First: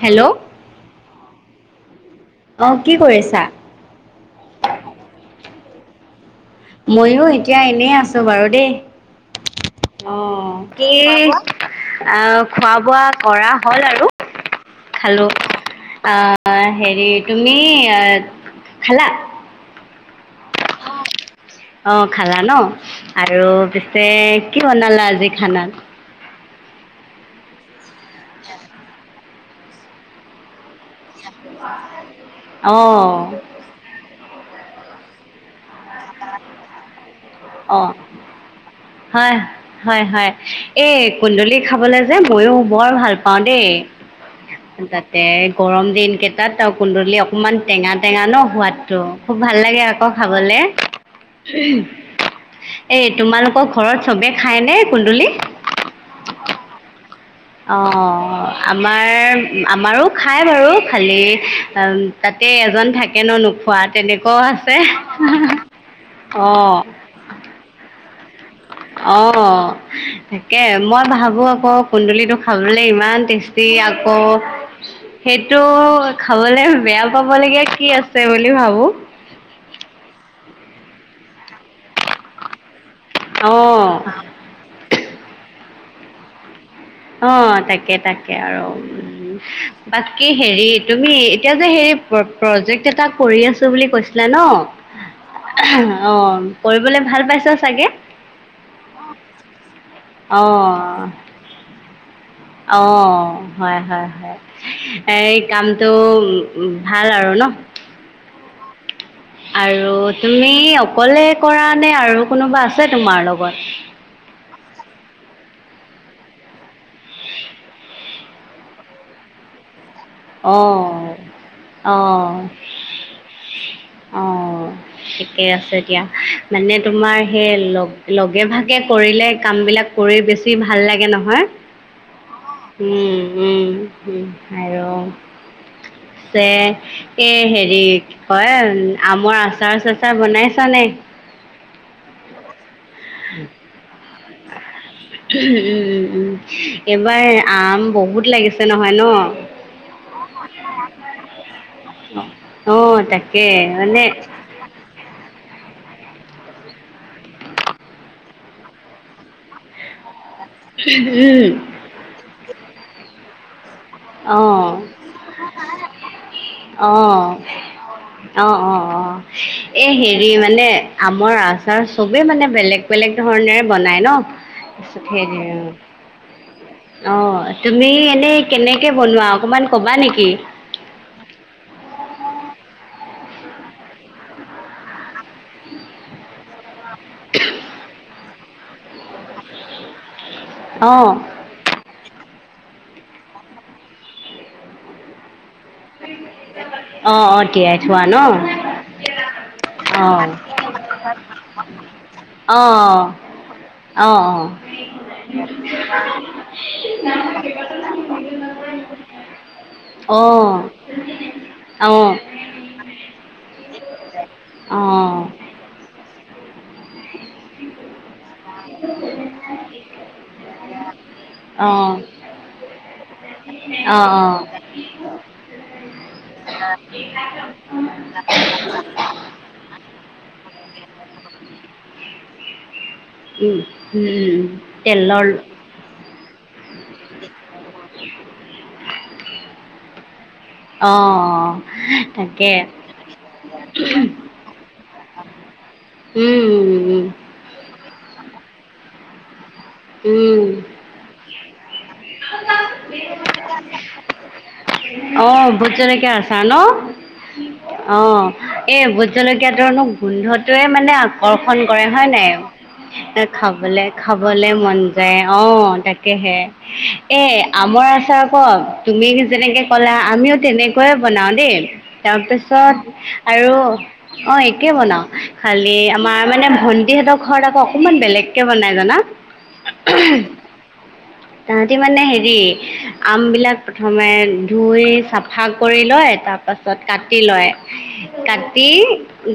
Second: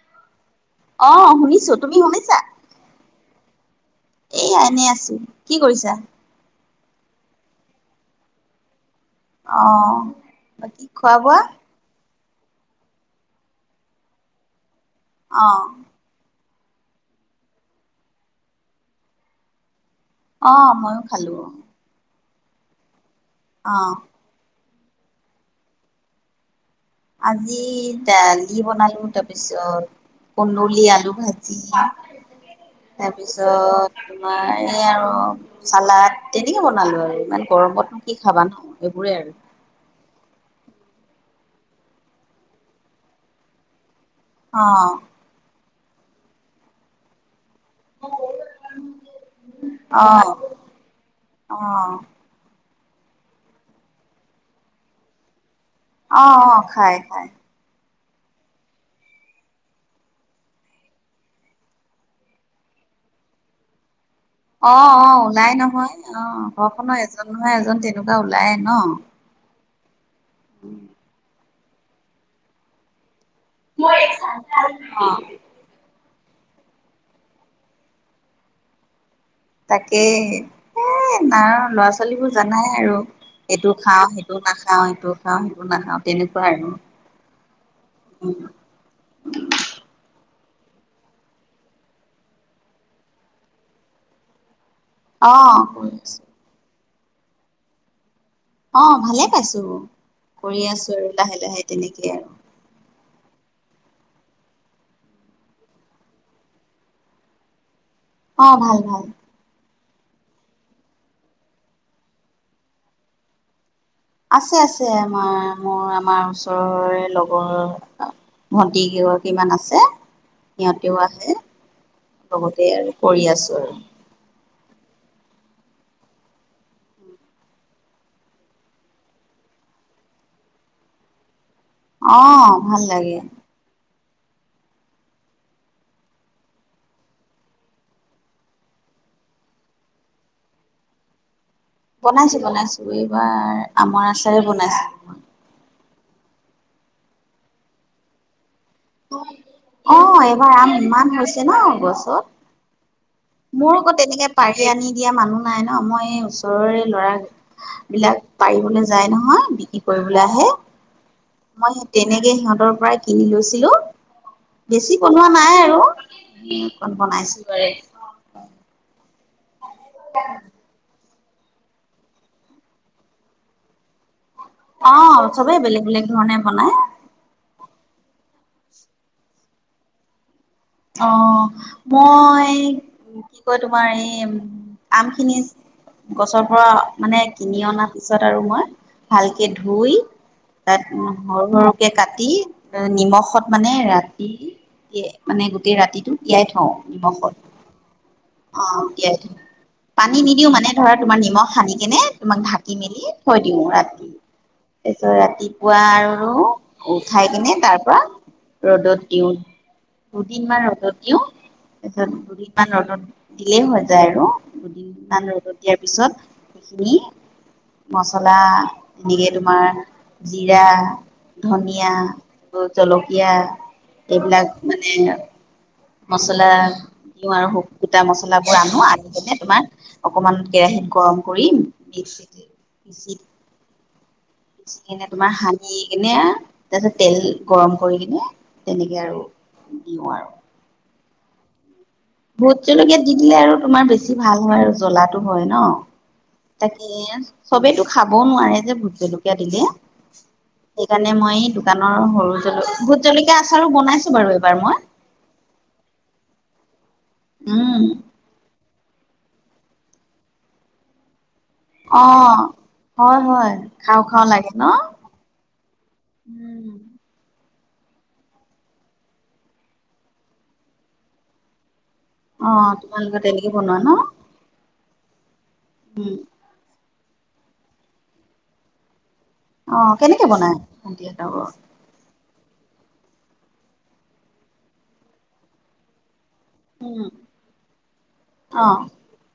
Hello অ শুনিছো তুমি শুনিছা। অ কি কৰিছা? এ এনে আছো কি কৰিছা? ময়ো এতিয়া এনেই আছো বাৰু দেই। অ আহ বাকী কি? খোৱা বোৱা খোৱা বোৱা কৰা হল আৰু খালো অ আহ। অ হেৰি তুমি খালা। অ ময়ো খালো। অ খালা ন আৰু অ পিছে কি বনালা আজি খানা। আজি দালি বনালো তাৰপিছত কল। পুৰি আলু ভাজি অঁ তাৰপিছত তোমাৰ এই আৰু চালাদ তেনেকে বনালো আৰু ইমান অঁ গৰমত কি খাবা নোহ এইবোৰে হয় আৰু হয় হয় এই কুন্দুলি খাবলৈ যে ময়ো বৰ ভাল পাওঁ দেই অ তাতে গৰম দিন কেইটাত আও কুন্দলি অ অকণমান টেঙা টেঙা ন সোৱাদটো খুব ভাল লাগে আকৌ খাবলে অঁ। এ তোমালোকৰ ঘৰত চবে খায়নে কুন্দুলি? অঁ অ‍ঁ খাই খাই। অঁ। আমাৰ আমাৰো খায় বাৰু খালী তাতে এজন থাকে ন নোখোৱা। তেনেকুৱাও আছে অঁ অঁ ওলাই নহয় অঁ ঘৰখনৰ এজন নহয় এজন তেনেকুৱা। ওলাই নঁ! অঁ তাকে মই ভাবো আকৌ কুন্দুলিটো খাবলৈ ইমান টেষ্টী। আকৌ অ সেইটো। খাবলে বেয়া পাবলগীয়া কি আছে বুলি ভাবো। তাকে এ ল'ৰা ছোৱালীবোৰ জানাই আৰু এইটো খাওঁ অঁ সেইটো নাখাওঁ সিটো খাওঁ সেইটো নাখাওঁ তেনেকুৱা আৰু অঁ তাকে তাকে আৰু বাকী। হেৰি তুমি এতিয়া যে হেৰি প্ৰজেক্ট এটা কৰি আছো বুলি কৈছিলা নহ! অঁ কৰিবলৈ ভাল পাইছ চাগে? অঁ ভালে পাইছো কৰি আছো আৰু লাহে লাহে তেনেকে। আৰু অঁ হয় হয় হয় এই কামটো ভাল আৰু লহ অঁ ভাল ভাল আৰু তুমি অকলে কৰা নে আৰু কোনোবা আছে তোমাৰ লগত? আছে আছে আমাৰ মোৰ আমাৰ ওচৰৰে লগৰ ভণ্টি কেইগৰাকী মান আছে সিহঁতেও অঁহ আহে অঁহ লগতে আৰু কৰি আছো আৰু অঁহ ঠিকেই আছে দিয়া মানে তোমাৰ সেই লগ লগে ভাগে কৰিলে কাম বিলাক কৰি বেছি ভাল লাগে নহয় অ ভাল লাগে উঁম উঁম আৰু পিছে এই হেৰি কি কয় আমৰ আচাৰ চাচাৰ বনাছা নে? [unintelligible] বনাইছো বনাইছো এইবাৰ আমাৰ উঁম উঁম উঁম এইবাৰ আম বহুত লাগিছে। নহয় ন অঁ এইবাৰ আম ইমান হৈছে ন গছত। অঁ তাকে মোৰ অক মানে তেনেকে পাৰি আনি দিয়া মানুহ নাই ন মই এই ওচৰৰে ল'ৰা বিলাক পাৰিবলৈ যায় নহয় বিক্ৰী কৰিব ওলাই আহে, উম মই তেনেকে সিহঁতৰ পৰাই কিনি লৈছিলোঁ। অঁ বেছি বনোৱা নাই আৰু অকণ বনাইছো। অঁ অঁ অঁ এই হেৰি মানে আমৰ আচাৰ চবেই মানে বেলেগ বেলেগ ধৰণেৰে বনায় নহ! অঁ চবে বেলেগ বেলেগ ধৰণে বনাই। অঁ তুমি এনেই কেনেকে বনোৱা অকনমান কবা নেকি? অঁ মই কি কয় তোমাৰ এই আম খিনি গছৰ পৰা মানে কিনি অনাৰ পিছত আৰু মই ভালকে ধুই তাত অ উ সৰু সৰুকে কাটি নিমখত মানে ৰাতি মানে গোটেই ৰাতিটো তিয়াই থওঁ অ নিমখত অ তিয়াই থোৱা ন অঁ তিয়াই থওঁ। অ পানী নিদিও মানে ধৰা তোমাৰ নিমখ সানি কেনে তোমাক অ ঢাকি মেলি থৈ দিওঁ ৰাতি। অ অ তাৰিছত ৰাতিপুৱা আৰু উঠাই কিনে তাৰ পৰা ৰদত দিওঁ। দুদিনমান অ ৰ'দত দিওঁ অ তাৰপিছত দুদিনমান ৰ'দত দিলেই হৈ যায় আৰু দুদিনমান অ ৰ'দত দিয়াৰ পিছত সেইখিনি মচলা, এনেকে তোমাৰ জিৰা, অ অ অ ধনীয়া, জলকীয়া এইবিলাক মানে [inaudible] মছলা দিও আৰু গুটা মচলাবোৰ আনো আনি পিনে তোমাৰ অকমান কেৰাহিতত গৰম কৰি মিক্সি দিও উম উম চিকিনে তেলৰ তোমাৰ সানি কিনে তাৰপিছত তেল গৰম কৰি কিনে তেনেকে আৰু ইউ আৰু। অঁ ভোট জলকীয়াত দি দিলে আৰু তোমাৰ বেছি ভাল হয় আৰু জ্বলাটো হয় ন? উম উম তাকে চবেইতো খাবও নোৱাৰে যে ভোট জেলকীয়া দিলে। উম সেইকাৰণে মই দোকানৰ সৰু জল ভোট জলকীয়া আচাৰো বনাইছো বাৰু এইবাৰ মই। অ ভোট জলকীয়া ন উম, অঁ এই ভোট জলকীয়াটোৰনো গোন্ধটোৱে মানে আকৰ্ষণ কৰে হয় নাই অ', হয়, হয়, খাবলে খাওঁ খাওঁ খাবলে লাগে ন? মন যায় অ তাকেহে উম, এ আমৰ আচাৰ আক তুমি যেনেকে ক'লা আমিও তেনেকৈয়ে বনাও দেই অ', তাৰপিছত তোমালোকে তেনেকে আৰু বনোৱা ন? অ একে বনাওঁ খালী উম, আমাৰ মানে ভণ্টিহেতক ঘৰত আকৌ অকনমান বেলেগ কে বনাই জানা? অ কেনেকে বনাই? আমবিলাক প্ৰথমে ধুই চাফা কৰি ল'ই, তাৰ পাছত উম, কাটি লয়, কাটি অ',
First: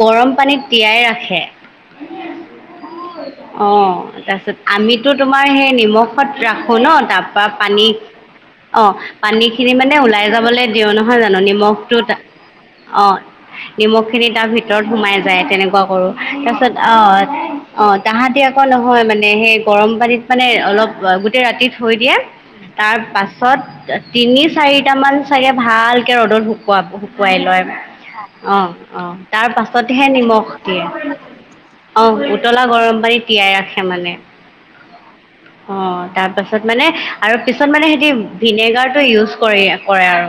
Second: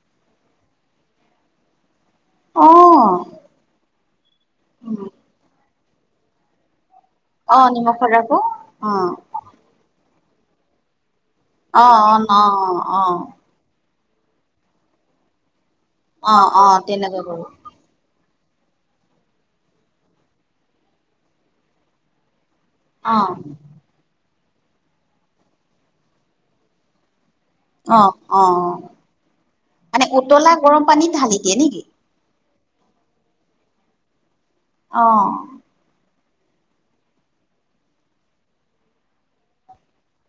গৰম পানীত তিয়াই ৰাখে অ', অ তাৰপিছত উম, আমিতো তোমাৰ সেই নিমখত ৰাখো ন তাৰ পৰা অ', পানী নিমখত ৰাখো অ পানী খিনি মানে ওলাই জাবলে দিওঁ নহয় জানো? নিমখটো অ নিমখখিনি তাৰ ভিতৰত সোমাই যায় তেনেকুৱা কৰোঁ। অ', তাৰপিছত অ', তেনেকৈ কৰো অ তাহাঁতি নহয় মানে সেই গৰম পানীত মানে অলপ গোটেই ৰাতি থৈ দিয়ে তাৰ অ', পাছত তিনি -চাৰিটা মান চাগে ভালকে ৰ'দত শুকুৱাব, কুৱাই লয় অ অ তাৰ মানে পাছতেহে নিমখ উতলা গৰম দিয়ে। পানীত ঢালি দিয়ে নেকি? অ উতলা গৰম পানী তিয়াই ৰাখে মানে। আহ তাৰ পাছত মানে আৰু পিছত মানে সিহতি ভিনেগাৰটো ইউজ কৰি কৰে আৰু।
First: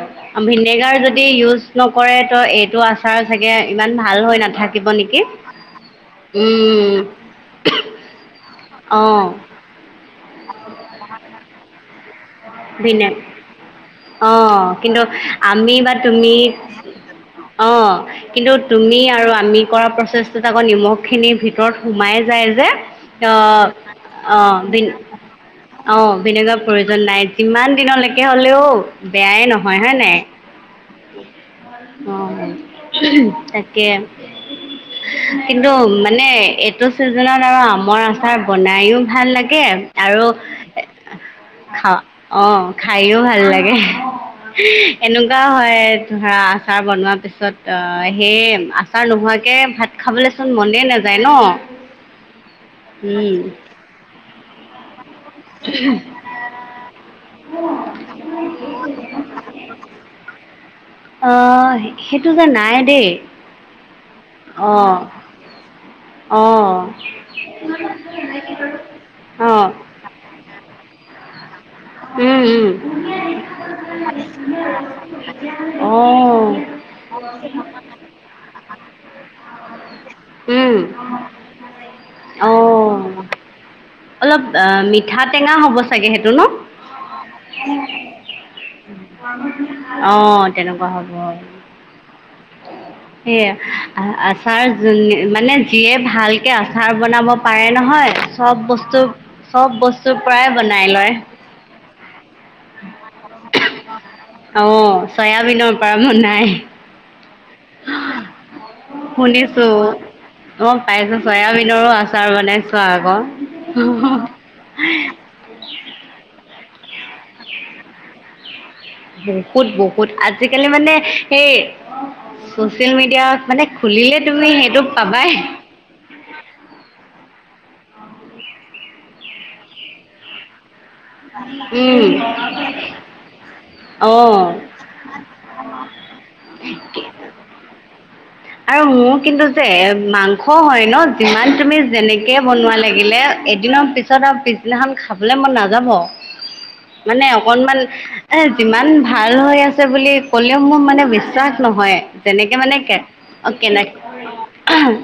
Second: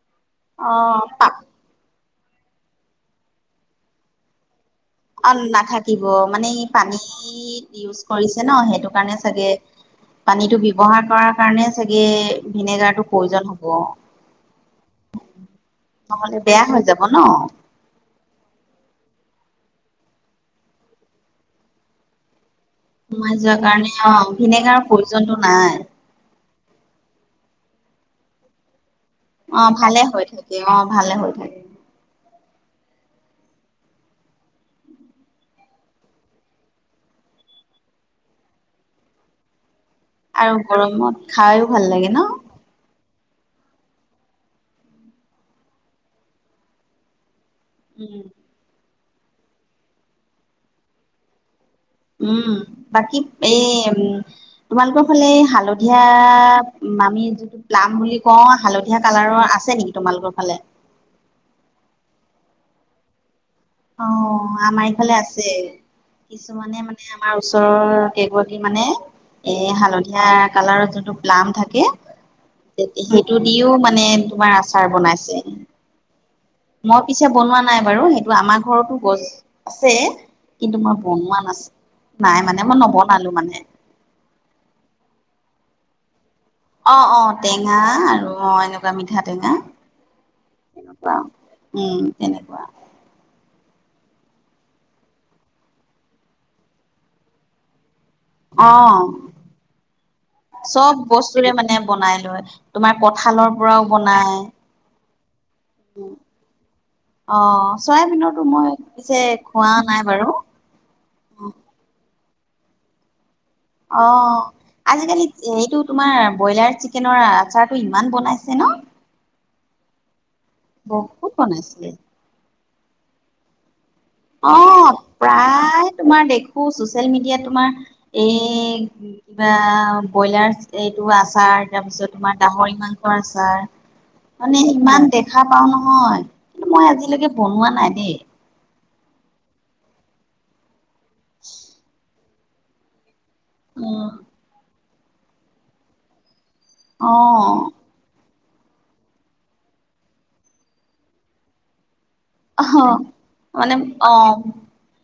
ভিনেগাৰ অ', যদি ইউজ নকৰে ত এইটো আচাৰ চাগে ইমান ভাল হৈ নাথাকে অ নাথাকিব মানে পানী ইউজ কৰিছে ন সেইটো অ কাৰণে চাগে পানীতটো ব্যৱহাৰ কৰাৰ কাৰণে চাগে ভিনেগাৰটো ভিনে প্ৰয়োজন হ'ব। অ কিন্তু আমি বা তুমি নহ'লে বেয়া হৈ যাব ন অ কিন্তু তুমি আৰু আমি কৰা প্ৰচেছটোত আকৌ নিমখ খিনিৰ ভিতৰত সোমাই যায় যে সোমাই অ যোৱাৰ কাৰণে অ ভিনেগাৰৰ বিন প্ৰয়োজনটো নাই। অ বিনেগ [unintelligible] প্ৰয়োজন নাই যিমান দিনলৈকে হ'লেও বেয়াই অ নহয় হ ভালে নাই? হৈ থাকে অ ভালে হৈ থাকে অ তাকে কিন্তু মানে এইটো চিজনত আৰু আমৰ আচাৰ বনাইও ভাল লাগে, আৰু গৰমত খাইও ভাল খা লাগে ন। অ খায়ো ভাল ভাল লাগে, এনেকুৱাও হয় ধৰা আচাৰ বনোৱাৰ পিছত ত উম সেই আচাৰ নোহোৱাকে ভাত খাবলৈচোন মনে নাযায় ন। উম, বাকী উম, এ উম তোমালোকৰ ফালে এই হালধীয়া আমি যিটো প্লাম বুলি কওঁ হালধীয়া কালাৰৰ আছে নেকি তোমাৰ তোমালোকৰ ফালে অ সেইটো যে নাই দেই অ আমাৰ অ', এইফালে আছে অ', কিছুমানে মানে আমাৰ ওচৰৰ কেইগৰাকী মানে অ', এ হালধীয়া কালাৰৰ যোনটো প্লাম থাকে উম, সেইটো দিও মানে তোমাৰ আচাৰ বনাইছে উম, অ', মই পিছে বনোৱা নাই বাৰু সেইটো আমাৰ ঘৰতো গছ আছে উম, কিন্তু মই বনোৱা নাছিল নাই মানে মই অ'। নবনালো মানে অলপ অ মিঠা টেঙা হ'ব চাগে সেইটো ন অ অ টেঙা আৰু অ এনেকুৱা মিঠা টেঙা অঁ তেনেকুৱা এনেকুৱা উম তেনেকুৱা সেইয়া আচাৰ মানে যিয়ে ভালকে আচাৰ বনাব পাৰে নহয় চব অ বস্তু চব বস্তুৰ পৰাই বনাই চব লয় বস্তুৰে মানে বনাই লৈ তোমাৰ কঠালৰ পৰাও বনাই অঁ চয়াবিনৰ পৰা ব অ চয়াবিনৰটো মই পিছে শুনিছো খোৱা নাই বাৰু অ পাইছো চয়াবিনৰো আছে আচাৰ বনাইছোৱা আকৌ অ আজিকালি এইটো তোমাৰ ব্ৰইলাৰ চিকেনৰ আচাৰটো ইমান বনাইছে ন বহুত বহুত আজিকালি মানে বহুত সেই বনাইছে চচিয়েল মিডিয়া মানে খুলিলে তুমি অ, সেইটো পাবাই প্ৰায় তোমাৰ দেখো চচিয়েল মিডিয়াত তোমাৰ এই কিবা ব্ৰইলাৰ এইটো আচাৰ উম, তাৰপিছত তোমাৰ গাহৰি মাংসৰ আচাৰ অঁ মানে ইমান দেখা পাও নহয় কিন্তু মই আজিলৈকে বনোৱা নাই দেই। আৰু মোৰ কিন্তু যে মাংস হয় ন যিমান তুমি যেনেকৈ বনোৱা লাগিলে এদিনৰ উম পিছত আৰু পিছদিনাখন খাবলে মই নাযাব, অ মানে অকনমান এ যিমান ভাল হৈ আছে বুলি কলেও মোৰ মানে বিশ্বাস নহয়। যেনেকে অহ মানে কে অ মানে কেনে অ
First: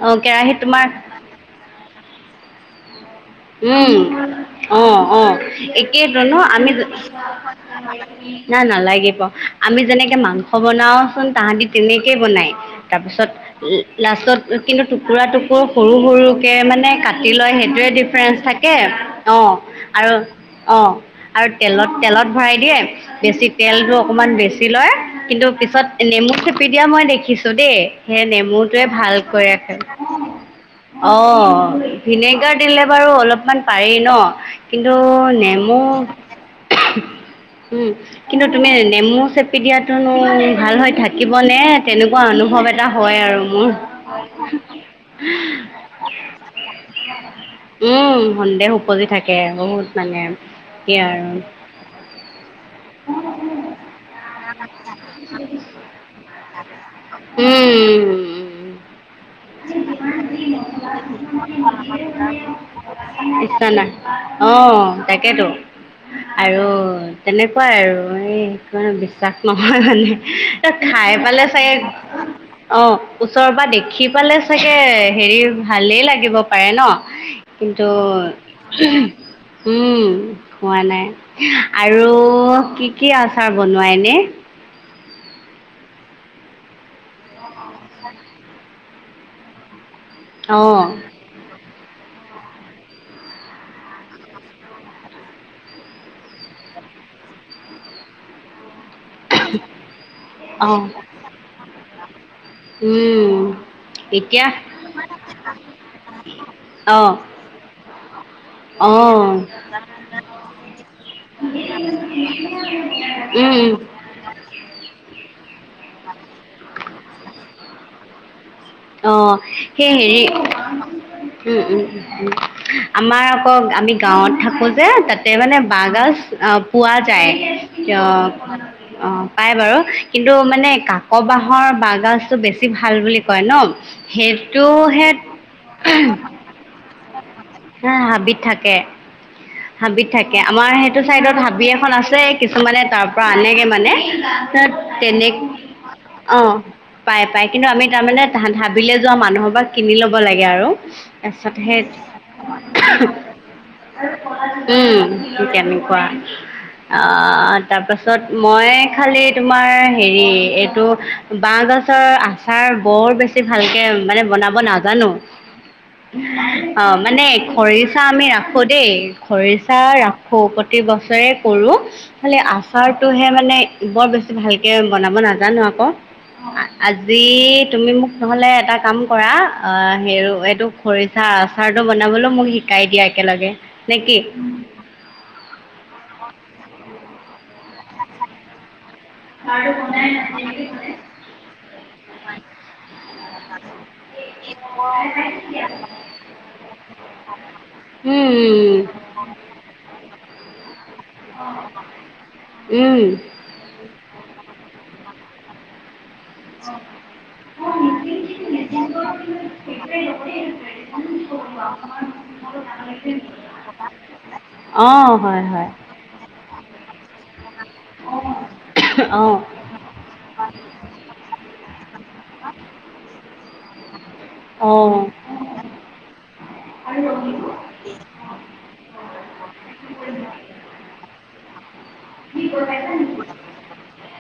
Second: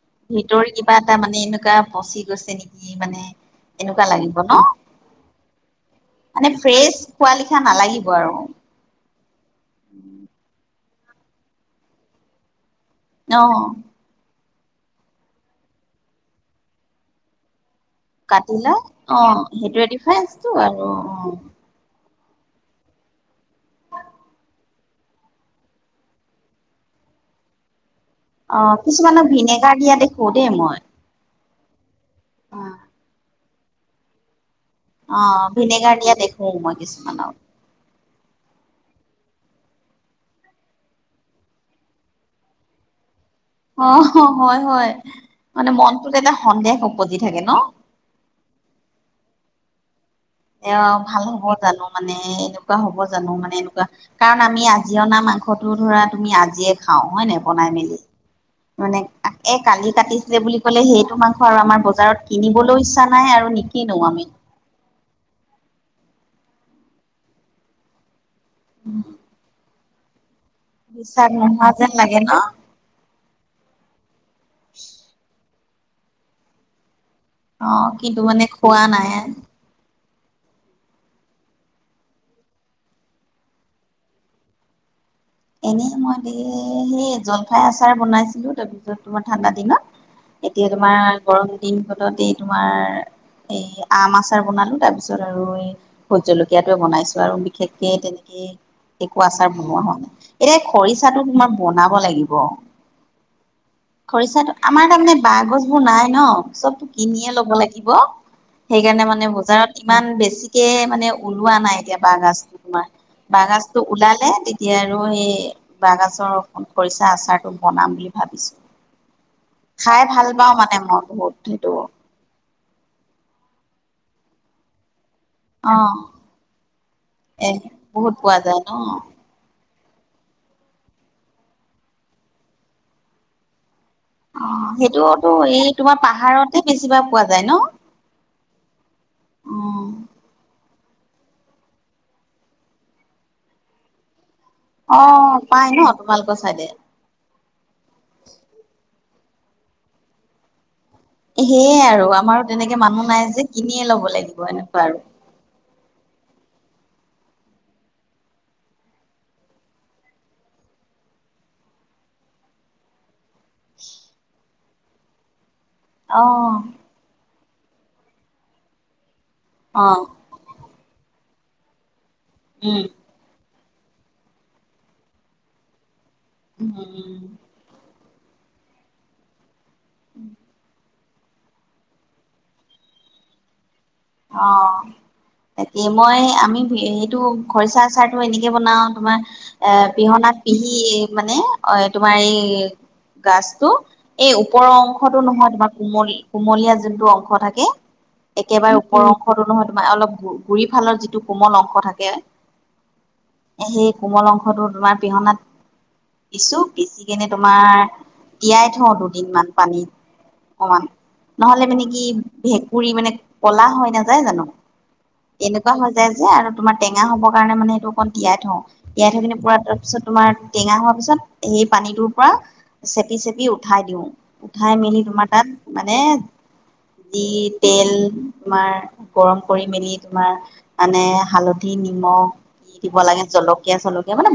অ কেৰাহীত ভিতৰ তোমাৰ কিবা এটা মানে এনেকুৱা পচি গৈছে নেকি মানে উম এনেকুৱা লাগিব ন অ অ একেইটো ন মানে আমি ফ্ৰেছ খোৱা লিখা নালাগিব আৰু না নালাগিব, কাৰণ আমি যেনেকে মাংস বনাও কল তাহাতি তেনেকে বনাই তাৰপিছত অ লাষ্টত কিন্তু টুকুৰা টুকুৰ সৰু সৰুকে মানে কাটি লয় সেইটোৱে তে কাটিলা থাকে অ সেইটোৱে আৰু ডিফাৰেন্ঞ্চটো অ আৰু আৰু তেলত তেলত ভৰাই দিয়ে, বেছি তেলটো অকণমান বেছি লয় কিন্তু পিছত নেমু খেপি দিয়া মই দেখি ক্ষ্য দেই সেই অ নেমুটোৱে কিছুমানক ভালকৈ ভিনেগাৰ ৰাখে দিয়া দেখো দেই মই অ। ভিনেগাৰ দিলে বাৰু অলপমান পাৰেই ন। কিন্তু অ নেমু ভিনেগাৰ দিয়া দেখো মই কিছুমানক উম। কিন্তু তুমি নেমু চেপি দিয়াতনো ভাল হৈ থাকিবনে তেনেকুৱা অনুভৱ এটা হয় আৰু। মোৰ অ হয় হয় মানে মনটোত এটা সন্দেহ উপজি থাকে ন। উম সন্দেহ উপজি থাকে বহুত। মানে এ কি ভাল আৰু হব জানো মানে এনেকুৱা হব জানো মানে এনেকুৱা কাৰণ আমি আজি অনা মা মাংসটো ধৰা তুমি আজিয়ে খাওঁ হয় ন বনাই মেলি উম মানে এ কালি কাটিছিলে বুলি ক'লে সেইটো মাংস আৰু আমাৰ বজাৰত কিনিবলৈও ইচ্ছা নাই আৰু ইচ্ছা নাই নিকিনো আমি। অ তাকেতো আৰু তেনেকুৱাই আৰু এই একণে বিশ্বাস নহয় মানে। খাই বিশ্বাস পালে নোহোৱা চাগে যেন লাগে ন? অ ওচৰৰ পৰা দেখি পালে চাগে হেৰি ভালেই লাগিব পাৰে ন? কিন্তু অ' মানে খোৱা নাই। উম। খোৱা নাই, আৰু কি কি আচাৰ বনোৱাই এনে? এনে মই দে সেই জলফাই আচাৰ বনাইছিলো তাৰপিছত তোমাৰ ঠাণ্ডা দিনত। এতিয়া অ' তোমাৰ গৰম দিনকনতে তোমাৰ এ আম আচাৰ বনালো তাৰ পিছত আৰু এই ভোট জলকীয়াটো বনাইছো আৰু বিশেষকে তেনে এ একো আচাৰ বনোৱা হোৱা নাই, এতিয়া অ' খৰিচাটো তোমাৰ বনাব লাগি উম। এতিয়া খৰিচাটো আমাৰ তাৰমানে বাঁহগছবোৰ নাই ন চবতো অ' কিনিয়ে ল'ব লাগিব। সেইকাৰণে অ' মানে উম বজাৰত ইমান বেছিকে মানে ওলোৱা নাই এতিয়া বাঁহ গাজটো তোমাৰ। বাঁহ উম গাজটো ওলালে তেতিয়া মই এই বাঁহগাজৰ খৰিচা আচাৰটো বনাম বুলি ভাবিছোঁ। অ সেই হেৰি মই বহুত উম সেইটো উম উম। আমাৰ আকৌ আমি গাঁৱত থাকো যে তাত তে মানে অ', বাঁহগাজ পোৱা যায় এ ক, বহুত পোৱা যায় ন অ পায় বাৰু। কিন্তু মানে কাক বাহৰ বাঁহগাজটো বেছি ভাল বুলি কয় ন। অ সেইটোহে সেইটোতো এই তোমাৰ পাহাৰতে বেছিভাগ পোৱা যায় ন? হা হাবিত থাকে। অ', হাবিত থাকে আমাৰ সেইটো চাইডত হাবি এখন আছে কিছুমানে তাৰ পৰা আনেগে মানে তেনেক অ', পাই ন তোমালোকৰ অ চাইডে? পাই পাই কিন্তু আমি তাৰমানে হাবিলে যোৱা মানুহৰ পৰা কিনি লব লাগে আৰু। তাৰপিছত সেয়ে সেই আৰু আমাৰো তেনেকে মানুহ নাই যে কিনিয়ে ল'ব লাগিব। এনেকুৱা আৰু। উম কেনেকুৱা। অ তাৰপাছত মই খালি তোমাৰ হেৰি এইটো ব ছৰ আচাৰ বৰ বেছি ভালকৈ মানে বনাব নাজানো অ মানে খৰিচা আমি ৰাখো দেই খৰিচা অ', ৰাখো। প্ৰতি বছৰে কৰোঁ খালি উম, আচাৰটোহে মানে বৰ বেছি ভালকে বনাব নাজানো আকৌ উম, উম, আজি তুমি মোক নহ'লে এটা কাম কৰা অ হে এইটো খৰিচা আচাৰটো বনাবলৈও মোক শিকাই দিয়া একেলগে। নে কি অ তাকে মই আমি সেইটো খৰিচা আচাৰটো এনেকে বনাও তোমাৰ এ পিহনাত পিহি মানে অ তোমাৰ এই গাজতটো এই ওপৰৰ অংশতটো নহয় তোমাৰ কোমল কুমলীয়া যোনটো অংশ থাকে। উম উম উম্। ওপৰ অংশ নহয় তোমাৰ অলপ গুৰি ফালৰ যিটো কোমল অংশ থাকে উম সেই কোমল অংশ তোমাৰ পিহনাত দিছো পিচি কেনে তোমাৰ তিয়াই থওঁ দুদিনমান পানীত অকমান। নহলে মানে কি ভেকুুৰী মানে কলা হৈ নাযায় জানো? অঁ হয় হয় এনেকুৱা হৈ যায় যে আৰু তোমাৰ টেঙা হ'ব। কাৰণে মানে সেইটো অকণ তিয়াই থ তিয়াই থৈ অঁ কিনি পুৰা তাৰ পিছত তোমাৰ টেঙা হোৱাৰ পিছত সেই পানীটোৰ পৰা চেপি চেপি আ উঠাই দিওঁ উঠাই মেলি অঁ তোমাৰ তাত মানে যি তেল তোমাৰ গৰম কৰি মেলি তোমাৰ মানে হালধ দি নিমখ দি দিব লাগে জলকীয়া চলকীয়া মানে